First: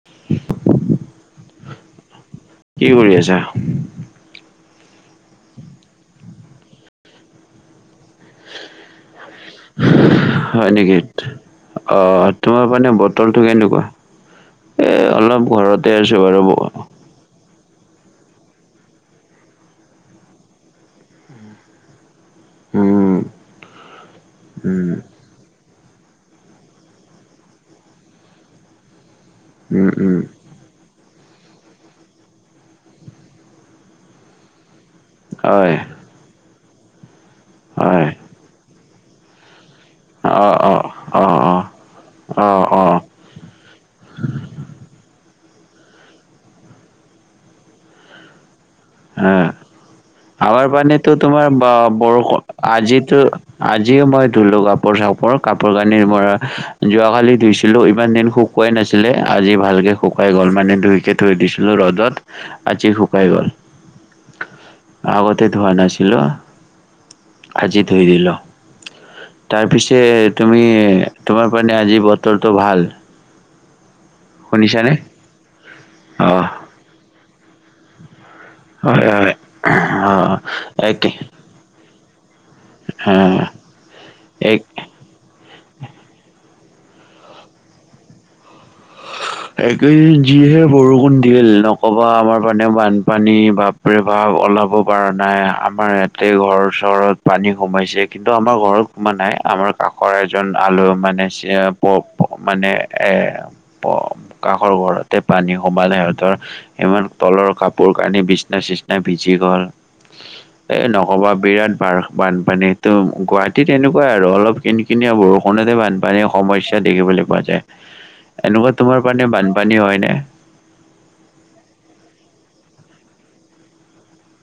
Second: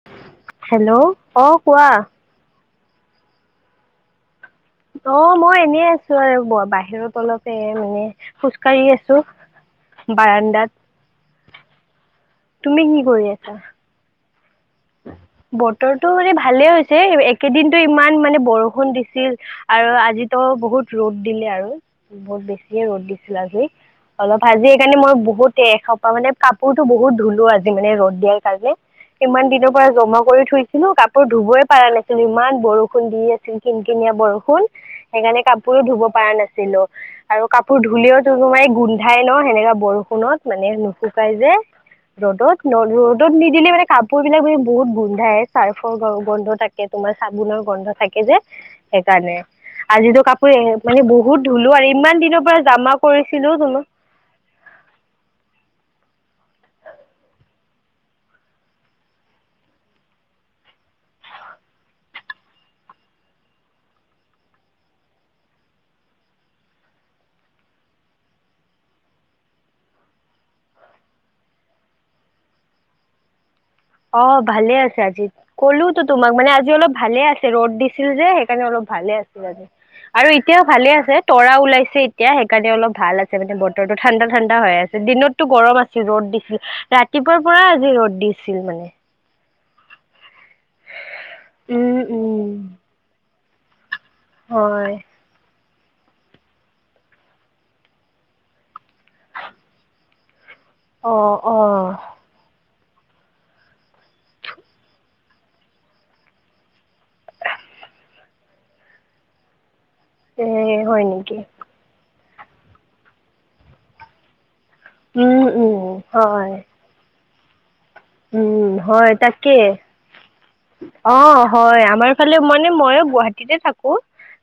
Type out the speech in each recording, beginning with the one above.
[unintelligible] Hello. অ', কোৱা। কি কৰি আছা? অ', মই এনেই আছো আৰু বাহিৰত অলপ এ, মানে খোজ কাঢ়ি আছো। বাৰাণ্ডাত হয় নেকি অ', তোমাৰ তুমি পিনে কি কৰি বতৰটো আছা কেনেকুৱা? এ, অলপ ঘৰতে আছো বাৰু। [unintelligible] [unintelligible] কেইদিনটো ইমান মানে বৰষুণ দিছিল আৰু আজি তো বহুত ৰ'দ দিলে আৰু। বহুত বেছিয়ে ৰ'দ উম, দিছিল আজি। অলপ আজি উম, এইকাৰণে মই বহুত তে এখোপা মানে কাপোৰতো বহুত ধুলো আজি, মানে ৰ'দ দিয়াৰ কাৰণে ইমান দিন পৰা উম, উম, জমা কৰি থৈ ছিলো, কাপোৰ ধুবই পৰা নাছিলো। ইমান বৰষুণ দি আছিল, কিন কিনীয়া বৰষুণ। হেইকাৰণে হয়, কাপোৰো ধুব পৰা নাছিলো। আৰু কাপোৰ হয়। ধুলেও তো, তোমাৰ এই গোন্ধাই ন', এনেকা বৰষুণত অ', মানে অ', অ', নুশুকাই যে। অ', অ', ৰ'দত অ', ৰ'দত নিদিলে মানে কাপোৰ বিলাক বহুত গোন্ধাই। চাৰ্ফৰ গোন্ধ থাকে, তোমাৰ চাবোনৰ গন্ধ থাকে যে। সেইকাৰণে হে। আজিতো কাপ আমাৰ পানী টো তোমাৰ বাহ বৰষুণ পৰা জমা আজিতো। কৰিছিলোঁ তোমাক আজিয়ে মই ধূই কা। কাপৰ চাপৰ কাপোৰ কানি যোৱাকালি ধুইছিলো, ইমান দিন শুকোৱাই নাছিলে, আজি ভালকে। শুকাই গ'ল, মানে ধুইকে থৈ দিছিলো ৰ'দত, আজি শুকাই গ'ল। আগতে ধোৱা নাছিলো, আজি ধুই দিলো। তাৰপিছে তুমি তোমাৰ আজি বতৰটো ভাল। অ, ভালে শুনিছানে? আছে। আজি কলোতো তোমাক, অ', মানে আজি অলপ ভালে আছে‌ ৰ'দ দিছিল যে। সেইকাৰণে অলপ হয় ভালে হয়। আছিল আজি। আৰু অ', এতিয়াও ভালে একে আছে, তৰা ওলাইছে এতিয়া। সেইকাৰণে অলপ ভাল আছে অ', মানে বত। বতৰটো ঠাণ্ডা ঠাণ্ডা এক হৈ আছে। দিনতটো গৰম আছিল, ৰ'দ দিছিল। ৰাতিপুৱাৰ পৰা আজি ৰ'দ দিছে। ছিল মানে। এইকেইদিন যিহে বৰষুণ দিল, উম নকবা। আমাৰ উম বানপানী বাপ। বাপৰে বাপ, ওলাব হয় পৰা নাই আম। আমাৰ ইয়াতে ঘৰ ওচৰত পানী সোমাইছে, কিন্তু আমাৰ ঘৰত সোমোৱা নাই আমাৰ। কাষৰ এজন আলু মানে অ' ছিয়া প অ' প মানে এ প। কাষৰ ঘৰতে পানী সোমালে, সিহঁতৰ। ইমান তলৰ কাপোৰ-কানি, বিচনা-চিচনা ভিজি গ'ল। এ, এই হয় নকবা নেকি বিৰাট। পাস বানপানীতো গুৱাহাটীত এনেকুৱাই, আৰু অলপ কিনি-কিনিয়া আৰু উম বৰষুণতে উম বানপানীৰ হয় সমস্যা। দেখিবলৈ পোৱা যায় এনেকুৱা উম তোমাৰ। হয়, পানে তাকে। বানপানী হয় নে? অ', হয়, আমাৰ ফালেও মানে মইও গুৱাহাটীতে থাকোঁ।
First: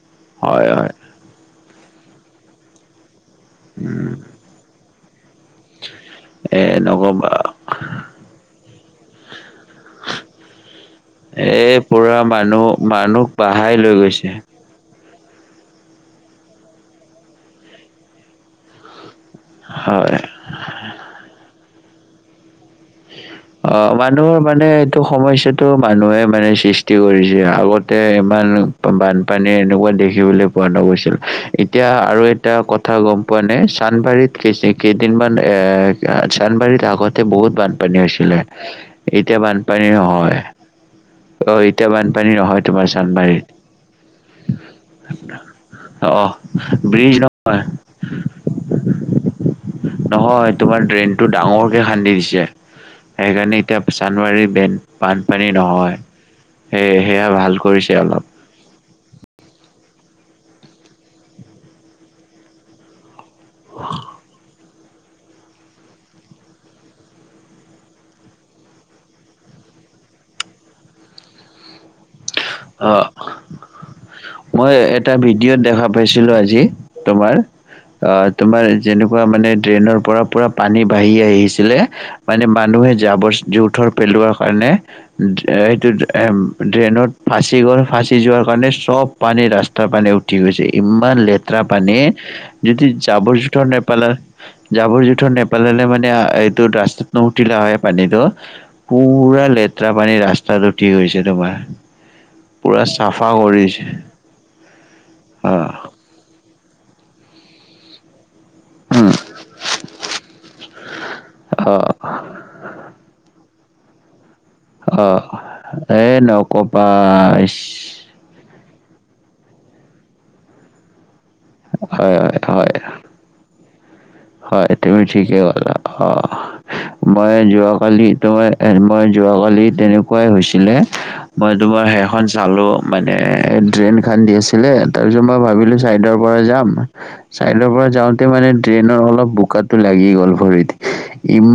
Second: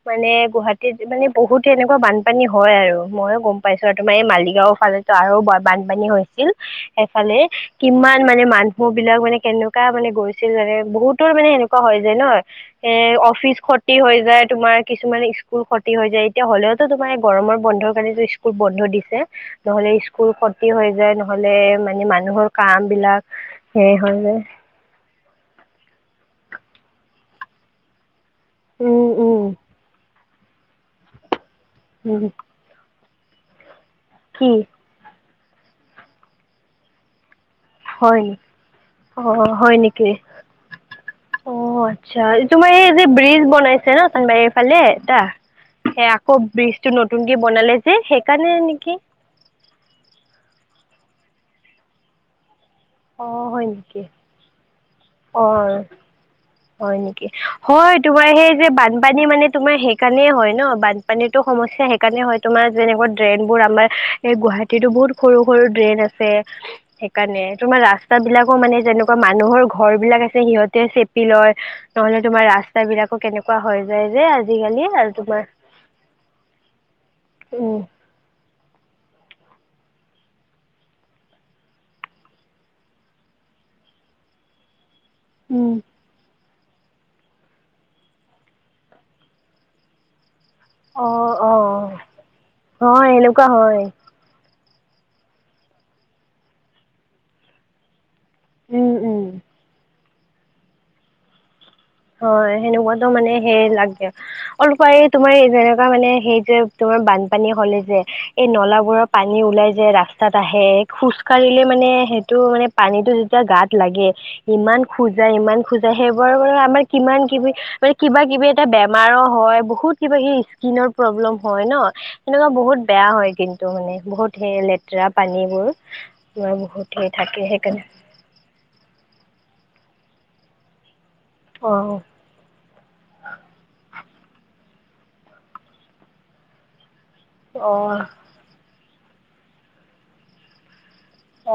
মানে হয় হয় গুৱাহাটীত বহুত এনেকুৱা বানপানী হয় আৰু মইও গম। পাইছো, আৰু উম তোমাৰ এই মালিগাঁওৰ ফালেটো আৰু বানপানী হৈছিল এ নকবা। সেইফালে কিমান। মানে মানুহ বিলাক কেনেকুৱা মানে গৈছিল, বহুতৰ মানে এনেকুৱা এ হয় যে পুৰা ন'। মানুহ এ, মানুহক অফিচ বাহাই লৈ খতি হৈ গৈছে যায় তোমাৰ। কিছুমানে স্কুল খতি হৈ যায়। এতিয়া হ'লেওতো তোমাৰ গৰমৰ বন্ধৰ কাৰণেটো স্কুল বন্ধ দিছে। নহলে হয়। স্কুল ক্ষতি হৈ যায় নহ'লে মানে মানুহৰ কাম। বিলাক সেয় হয় নে। টো সমস্যাটো মানুহে মানে সৃষ্টি কৰিছে আগতে। বান উম উম বানপানীৰ এনেকুৱা দেখিবলৈ পোৱা নগৈছিল এতিয়া আৰু উম এটা কথ। থা গম পোৱা নে চান্দমাৰী কি কেই কেইদিনমান চান্দমাৰীত আগতে বহুত ভাল। বানপানী হয় নি হৈছিলে অ এতিয়া হয় বানপানী নেকি নহয়। অ এতিয়া আচ্ছা বানপানী নহয় তোমাৰ এই যে চানমাৰীত। ব্ৰিজ বনাইছে ন চান্দমাৰীৰ ফালে এটা। সে অ, আকৌ ব্ৰীজটো ব্ৰিজ নতুনকে নহয়, বনালে যে সেইকাৰণে নেকি। নহয় তোমাৰ ড্ৰেইনতটো ডাঙৰকে খান্দি দিছে। অ সেইকাৰণে হয় এতিয়া নেকি চানমাৰীৰ বেণ্ড। অ হয় সেয়া নেকি ভাল কৰিছে হয় অলপ। তোমাৰ সেই যে বানপানী মানে। তোমাৰ সেইকাৰণে হয় ন বানপানীতো সমস্যা সেইকাৰণে হয় তোমাৰ যেনেকুৱা। ড্ৰেইনবোৰ আমাৰ এই গুৱাহাটীতো বহুত সৰু সৰু ড্ৰেইন আছে। সেইকাৰণে তোমাৰ ৰাস্তা বিলাকো মানে যেনেকুৱা মানুহৰ ঘ। ঘৰ বিলাক আছে সিহঁতে চেপি লয় নহ'লে। তোমাৰ ৰাস্তা অ, বিলাকো কেনেকুৱা হৈ যায় যে মই আজিকালি এটা আৰু তোমাৰ। ভিডিঅ'ত দেখা তোমাৰ। উম। অ তোমাৰ যেনেকুৱা মানে ড্ৰেইনৰ পৰা পূৰা পানী বাঢ়ি আহিছিলে। মানে মানুহে জাবৰ- জোথৰ পেলোৱাৰ কাৰণে। উম, দেইটো এম ড্ৰেইনত- ফাঁচি গল ফাঁচি যোৱাৰ কাৰণে চব পানী ৰাস্তাৰ পানী উঠি গৈছে। ইমান অ', লেতেৰা অ', পানী যদি হয় জাবৰ এনেকুৱা জোথৰ হয় নপেলাই। জাবৰ জোথৰ নেপেলালে মানে এইটো ৰাস্তাত নুঠিলে হয়ঁ পানীটো। উম, উম। পুৰা লেতেৰা পানী ৰাস্তাটো উঠি গৈছে তোমাৰ। হয়ঁ পুৰা সেনেকুৱাতো চাফা মানে সে কৰিছে লাগ অলপ এই তোমাৰ অ যেনেকুৱা মানে সেই যে- তোমাৰ বানপানীয়ে হ'লে যে- এই নলাাবোৰৰ উম, পানী ওলাই যে ৰাস্তাত আহে খোজ কাঢ়িলে মানে অ সেইটো মানে পানীটো যেতিয়া গাত থাকে। লাগে ইমান অ', খুঁজাই ইমান খুঁজাই এই সেইবোৰ মান আমাৰ নক'বা কিমান কিবি ইছ। মানে কিবা কিবি এটা বেমাৰো হয়ঁ বহুত কিবা সি স্কিনৰ প্ৰব্লেম হয়ঁ ন হয়, হয়, সনেকুৱা বহুত। বেয়া হয় কিন্তু মানে বহুত। সেই হয়ঁ তুমি লেতেৰা ঠিকে পানীবোৰ কলা অ তোমাৰ বহুত সেই মই থাকে সেইকাৰণে যোৱাকালি তোমাৰ- মই যোৱাকালি তেনেকুৱাই হৈছিলে মই অ তোমাৰ হেখন চালোঁ। মানে ড্ৰেইন খান্দি আছিলে তাৰপিছত মই ভাবিলো চাইডৰ পৰা যাম। চাইডৰ অ পৰা যাওঁতে মানে ট্ৰেইনৰ অলপ বোকাটো লাগি গ'ল ভৰিত।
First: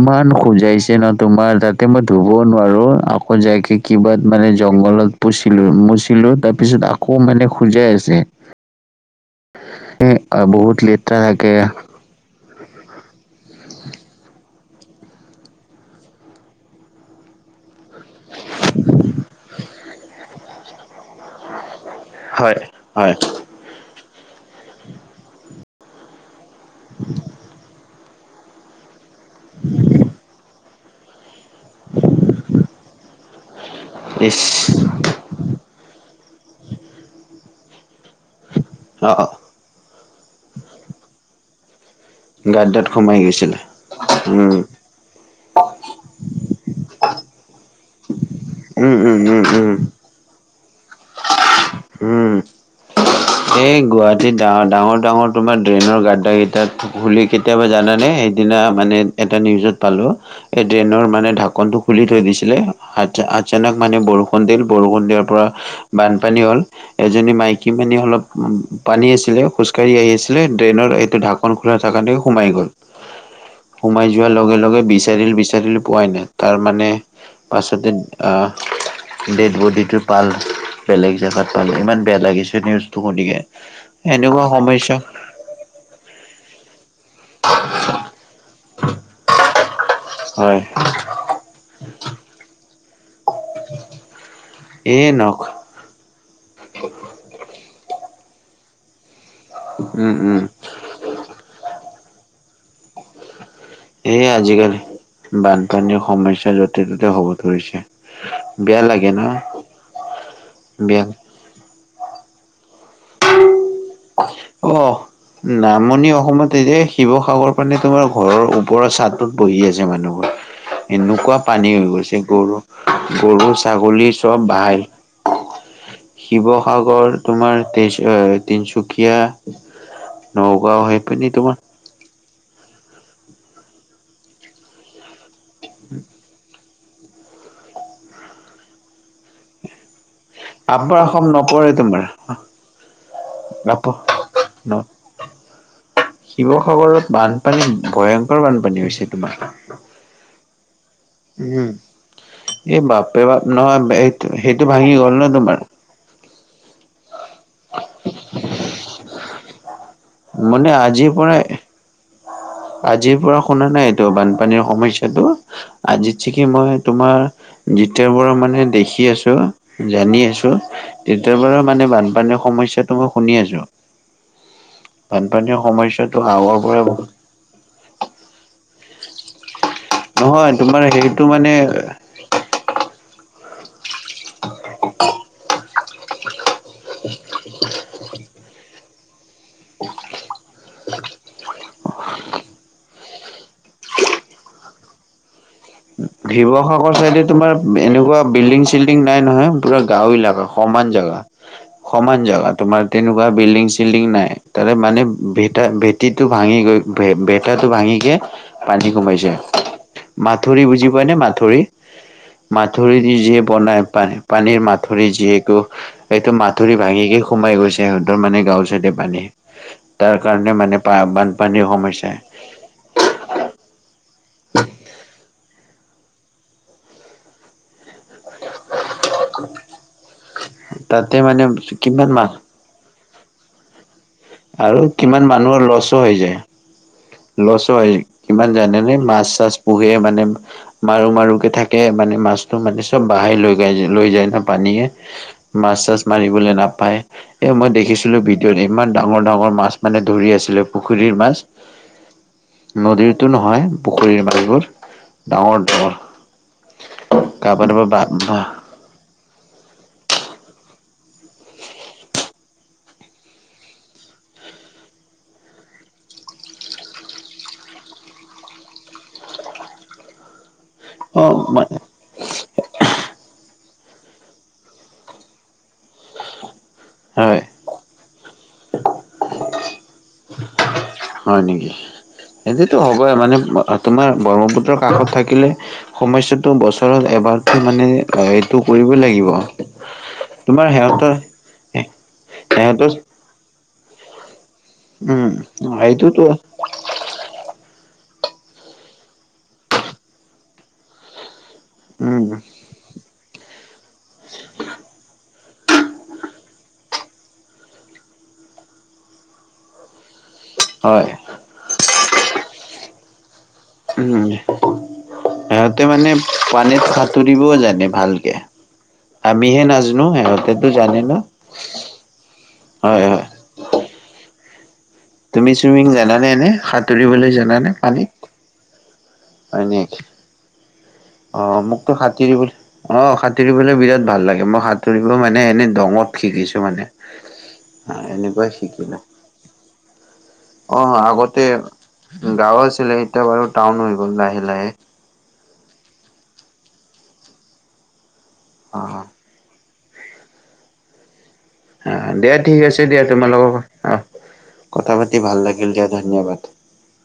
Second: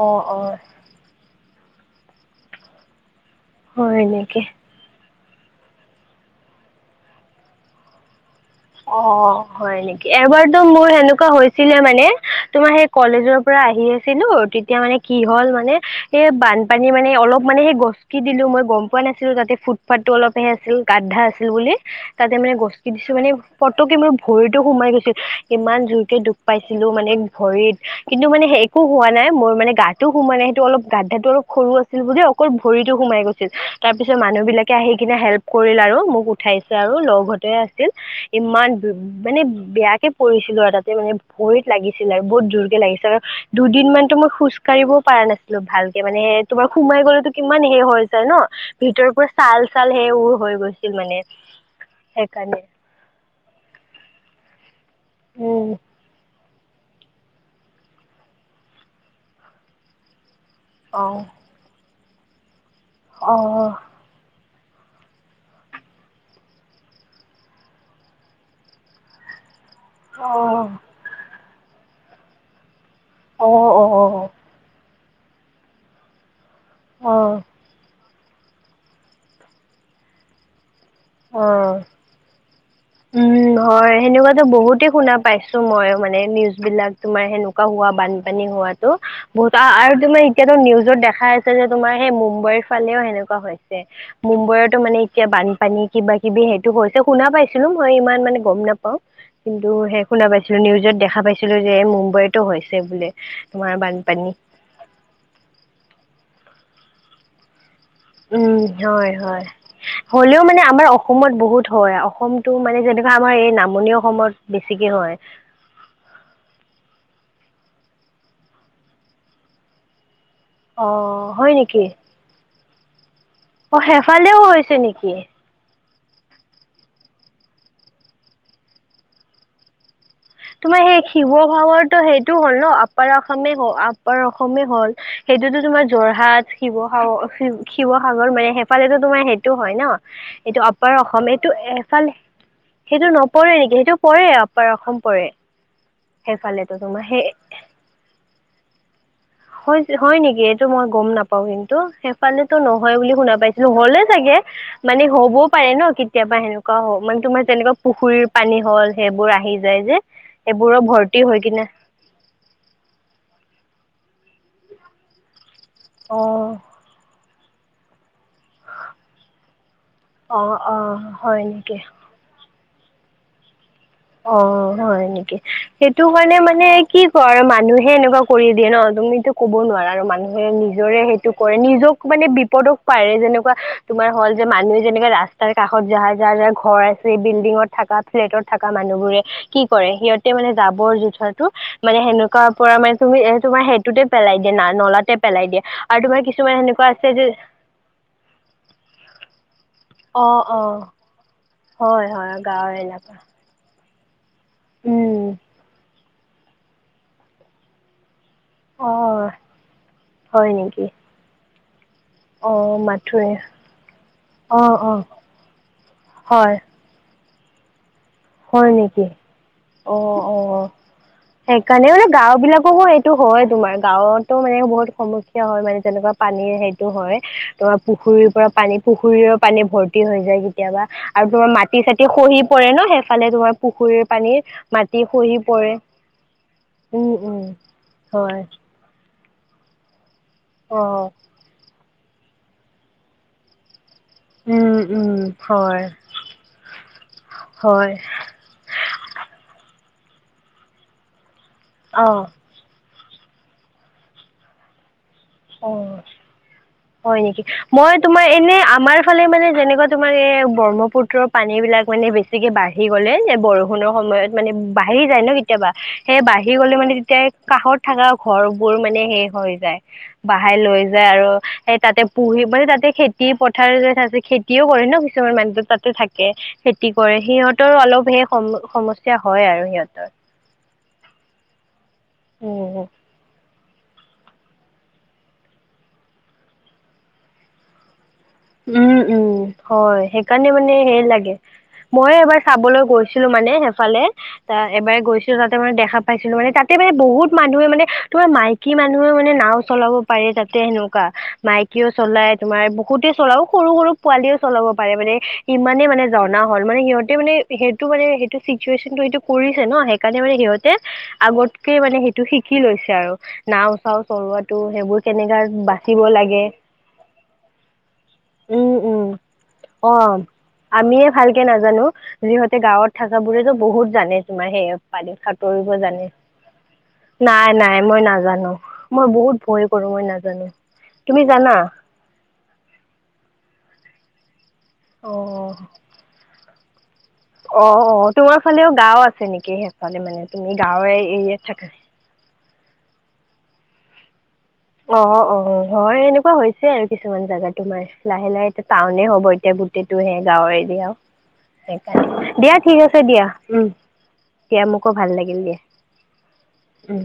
অ অ খোজাইছে ন তোমাৰ তাতে মই ধুবও নোৱাৰো আকৌ যাইকে হয় কিবা নেকি মানে- জংঘলত পুচিলো মুচিলো তাৰপিছত আকৌ মানে খোজাই আছে। অ হয়ঁ নেকি এ এবাৰতো বহুত মোৰ লেতেৰা সেনেকুৱা থাকে। হৈছিলে মানে তোমাৰ সেই কলেজৰ- পৰা আহি আছিলো তেতিয়া মানে কি হ'ল মানে এই বানপানী মানে অলপ মানে সেই গছবোৰ কি দিলো মই গম পোৱা নাছিলো তাতে ফুটপাথটো অলপহে আছিল গধা আছিল বুলি। তাতে মানে হয় গস্তি হয় দিছোঁ মানে পতকে মোৰ ভৰিতো সোমাই গৈছিল ইমান জোৰকে দুখ- পাইছিলো মানে ভৰিত কিন্তু মানে সেই একো হোৱা নাই মোৰ মানে গাতো সো মানে সেইটো অলপ। গা্ধাটো অলপ সৰু আছিল বুলি অকল ভৰিতো সোমাই গৈছিল তাৰপিছত ইচ মানুহ বিলাকে আহি- কিনে হেল্প কৰিল আৰু মোক উঠাইছে আৰু লগ হতে আছিল ইমান। উ অ অ মানে বেয়াকে পৰিছিলোঁ আৰু তাতে মানে ভৰিত। লাগিছিল আৰু বহুত যোৰকে গাতডাত লাগিছিল সোমাই আৰু গৈছিলে দুদিন মানতো মই খোজ উম কঢ়িবও পৰা নাছিলো। অলপ ভালেকে মানে তোমাৰ সোমাই গ'লেতো কিমান হে হৈ যায় ন উম ভিতৰৰ উম পৰা উম চাল উম চাল সেই বোৰ হৈ গৈছিল মানে। উম সেইকাৰণে। এই গুৱাহাটীত ডাৰ ডাঙৰ ডাঙৰ তোমাৰ উম ড্ৰেইনৰ গাদড্ডা কেইটা- তাত খুলি কেতিয়াবা জানানে সেইদিনা মানে এটা নিউজত পালোঁ। সেই ডেনৰ অ ন মানে ঢাকনটো খুলি থৈ দিছিলে আচা অ আছানক মানে বৰষুণ- কুন্দল বৰষুণ দিয়াৰ পৰা বানপানী হ'ল এজনী মাইকী মানু্হ অলপ- পানী আছিলে খোজ কাঢ়ি আহি অ আছিলে অ ড্ৰেইনৰ এইটো ঢাকন খোলা থকাকে সোমাই গ'ল- অঁ অঁ! সোমাই যোৱাৰ লগে লগে বিচাৰিল বিচাৰিলো পোৱাই নাই তাৰ মানে অ অ পাছতে- আহ ডেড বডিটো পাল বেলেগ জেগাত পালে ইমান বেয়া লাগিছে নিউজ- উমঁ হয় সেনেকুৱাতো বহুতে শুনা- পাইছোঁ মই মানে নিউজ বিলাক তোমাৰ সেনেকুৱা হোৱা বানপানী হোৱাতো বহুত অ আৰু তোমাৰ এতিয়াতো হয় নিউজত দেখাই আছে যে তোমাৰ সেই মুম্বাইৰ ফালেও সেনেকা- হেনেকুৱা হৈছে মুম্বাইতো মানে এই এতিয়া নক বানপানীত। কিবা কিবি সেইটো হৈছে শুনা পাইছিলোঁ মই ইমান মানে গম নাপাওঁ। কিন্তু সেই উম শুনা উম পাইছিলো নিউজত দেখা পাইছিলো যে এই মুম্বাইতো হৈছে বুলে। এইে আজিকালি বানপানীৰ সমস্যা য'তে ত'তে হ'ব ধৰিছে। উমঁ বেয়া হঁয় লাগে ন হয়ঁ হ'লেও মানে আমাৰ বেয়া অসমত বহুত হয়ঁ অসম- টো মানে যেনেকা আমাৰ এই নামনি অসমত বেছিকে অহ হয়। নামনি অসমত এই যে শিৱসাগৰ পানে তোমাৰ ঘৰৰ ওপৰৰ চাটত বহি আছে মানুহবোৰৰ। অ এনেকুৱা হয় পানী নেকি হৈ গৈছে গৰু গৰু। অ ছাগলী সেইফালেও চব হৈছে ভাল। নেকি? শিৱসাগৰ তোমাৰ তিন তিনিচুকীয়া। তোমাৰ সেই শিৱসাগৰ। ত' সেইটো হ'ল ন আপাৰ অসমে হ আপাৰ অসমেই হ'ল সেইটোতো তোমাৰ যোৰহাট শিৱসাগৰ শিৱসাগৰ মানে সেফালে তোমাৰ সেইটো হয় ন। এইটো আপাৰ অসম অসমে টো নপৰে তোমাৰ এফাল। সেইটো নপৰে আপ সেইটো পৰে আপাৰ ন অসম পৰে। সেইফালেতো তোমাৰ শিৱসাগৰত সেই বানপানী ভয়ংকৰ বানপানী হৈছে তোমাৰ। হয় নেকি এইটো মই গম নাপ। পাওঁ উম কিন্তু সেইফালে এই নহয় বুলি বাপে শুনা বাপ পাইছিলো নহয় হ'লে এইটো চাগে সেইটো ভাঙি মানে গ'ল ন হ'বও তোমাৰ পাৰে ন কেতিয়াবা সেনেকুৱা। হ মানে তোমাৰ যেনেকুৱা পুখুৰীৰ পানী হ'ল সেইবোৰ আহি যায় যে। মানে সেইবোৰৰ আজি ভৰ্তি হৈ পৰাই। কিনে আজিৰ পৰা শুনা নাই এইটো বানপানীৰ সমস্যাটো আজি চিকে অ', মই। তোমাৰ যেতিয়া পৰা মানে। দেখি আছোঁ জানি আছোঁ অ', অ', তেতিয়া হয় পৰা নেকি? মানে বানপানীৰ সমস্যা। ত' মই শুনি আছোঁ। অ' হয় নেকি সেইটো সমস্যাটো কাৰণে মানে আগৰ পৰাই কি কয় আৰু মানুহে এনেকুৱা। কৰি দিয়ে ন তুমিতো ক'ব নোৱাৰা আৰু মানুহে নহয় তোমাৰ নিজৰে সেইটো মানে কৰে নিজক মানে বিপদক। পাৰে যেনেকুৱা তোমাৰ হ'ল যে মানুহে যেনেকে ৰাস্তাৰ কাষ। ঘত যাৰ যাৰ ঘৰ আছে বিল্ডিঙত থকা ফ্লেটত থকা মানুহবোৰে। কি কৰে সিহঁতে মানে জাবৰ -জোথৰটো মানে সেনেকুৱা পৰা মানে তুমি এ তোমাৰ সেইটোতে। পেলাই দিয়ে নলাতে পেলাই দিয়ে আৰু তোমাৰ কিছুমান শিৱসাগৰ এনেুকোৱা আছে চাইডে যে। তোমাৰ এনেকুৱা বিল্ডিং চিল্ডিং নাই নহয় পুৰা গাঁও এলাকা অ', অ', সমান জেগা। হয় সমান হয় জেগা গাঁৱৰ তোমাৰ এলেকা তেনেকুৱা বিল্ডিং-চিল। বিল্ডিং নাই ত' মানে উম। ভে ভেটিটো ভাঙি গৈ ভেটাটো ভাঙিকে। পানী অ কমাইছে হয় মাথোৰি নেকি বুজি পোৱা নে মাথোৰি। অ মাথোৰি দি মাথোৱে যিয়ে বনাই পান পানীৰ অ অ মাথোৰি যিটো এইটো হয় মাথোৰি। ভাঙিকে সোমাই গৈছে আ সিহঁতৰ মানে হয় গাঁওৰ ছাইতে নেকি পানী। অ তাৰ অ কাৰণে মানে পা বানপানীৰ সেইকাৰণে মানে সমস্যা গাওঁ বিলাকো এ। টো হয় তোমাৰ গাঁৱতো মানে বহুত সমস্যা হয় মানে যেনেকুৱা পানীৰ সেইটো হয় তোমাৰ পুখুৰী। পৰা পানী পুখুৰীৰ পানী ভৰ্তি হৈ যায় কেতিয়াবা তাতে আৰু মানে তোমাৰ মাটি চাতি কিমান মানুহ খহি পৰে ন সেই। ফালে তোমাৰ পুখুৰীৰ। পানী আৰু মাটি কিমান খহি মানুহৰ পৰে ল চ হৈ যায়। উম উম ল ছ ই হয় কিমান জানে নে মাছ চাছ। পোহে মানে অ মাৰো মাৰো কে থাকে মানে মাছটো মানে চব বাহাই লৈ। গাই যে লৈ যায় ন উম পানীয়ে উম মাছ হয় চাছ মাৰিবলৈ নাপায় এ মই হয় দেখিছিলো বি। ইমান ডাঙৰ ডাঙৰ মাছ মানে ধৰি আছিলে পুখুৰীৰ মাছ। অ। নদীৰতো নহয় পুখুৰীৰ মাছবোৰ। ডাঙৰ অ ডাঙৰ হয় নেকি কাৰোবাৰ মই তোমাৰ এনে কাৰোবাৰ আমাৰ। ফালে মানে যেনেকুৱা তোমাৰ এই ব্ৰহ্মপুত্ৰৰ পানীবিলাক মানে বেছিকৈ বাঢ়ি গ'লে যে বৰষুণৰ সময়ত। মানে বাঢ়ি যায় ন কেতিয়াবা সেই বাঢ়ি গ'লে মানে তেতিয়া কাশত থকা ঘৰ বোৰ মানে শেষ হৈ। যায় বাহাই লৈ যায় অ আৰু সেই তাতে। পুহি মানে তাতে খেতি পথাৰযে খেতিও কৰে ন কিছুমান মানুহ তাত। ত থাকে খেতি কৰে হয় সিহঁতৰ অলপ হে সম সমস্যা হয় আৰু সিহঁতৰ। হয় নেকি সেইটো উম, হ'বই মানে। তোমাৰ ব্ৰহ্মপুত্ৰৰ কাষত থাকিলে সমস্যাটো বছৰত এবাৰ মানে হয়। উম উম হয় সেইকাৰণে তোমাৰ মানে হেৰি সিহঁতৰ লাগে মই এবাৰ চাবলৈ সিহঁতৰ গৈছোঁ। ছিলো মানে সেইফালে ত এবাৰে উম গৈছিলোঁ তাতে মানে দেখা সেইটোতো পাইছিলোঁ মানে তাত। মানে বহুত মানুহে মানে তোমাৰ মাইকী মানুহে মানে নাও চলাব পাৰে তাতে সেনেকুৱা মাইকী। কিয় উম চলাই তোমাৰ বহুতে। চলাও সৰু সৰু পোৱালিও চলাব পাৰে মানে ইমানে মানে জনা হ'ল মানে সিহঁতে মানে। সেইটো মানে সেইটো চিতুৱেচনটো সেইটো কৰিছে ন। সেইকাৰণে মানে সিহঁতে হয় আগতকে মানে সেইটো শিকি লৈছে আৰু। নাও চাও উম চলোৱাটো সেইবোৰ কেনেকা সিহঁতে বাচিব মানে লাগে। পানীত সাঁতুৰিবও জানে ভালকে। উম আমিহে অ নাজানো সিহঁতেতো জানে আমিয়ে ন ভালকে নাজানো সিহঁতে গাঁৱত হয় থকা হয় বোৰেতো বহুত। জানে তোমাৰ সেই পানীত তুমি সাঁতুৰিব চুইমিং জানে জানানে এনে সাঁতুৰিবলৈ নাই জানানে নাই মই পানীত নাজানো। মই বহুত ভয় হয় কৰো নেকি মই নাজানো। তুমি অ জানা মোকতো সাঁতুৰিবলৈ অ সাঁতুৰিবলৈ বিৰাত ভাল লাগে মই সাঁতুৰিব অ মানে এনে দঙত। শিকিছোঁ মানে। অ অ তোমাৰ এনেকুৱাই ফালেও শিকিলো গাওঁ আছে নেকি? সেইফালে মানে তুমি অ গাঁৱৰ আগতে এৰিয়াত থাকা। গাঁও আছিলে এতিয়া বাৰু টাউন হৈ গ'ল লাহে লাহে। অ অ হয় এনেকুৱা হৈছে আৰু কিছুমান জেগা তোমাৰ লাহে লাহে এতিয়া অ টাউনে হ'ব এতিয়া। এনেওহে গাঁৱৰে এৰিয়া। অ দিয়া ঠিক আছে দিয়া তোমালোক অ। কথা পাতি ভাল লাগিল দিয়া ধন্যবাদ। উম।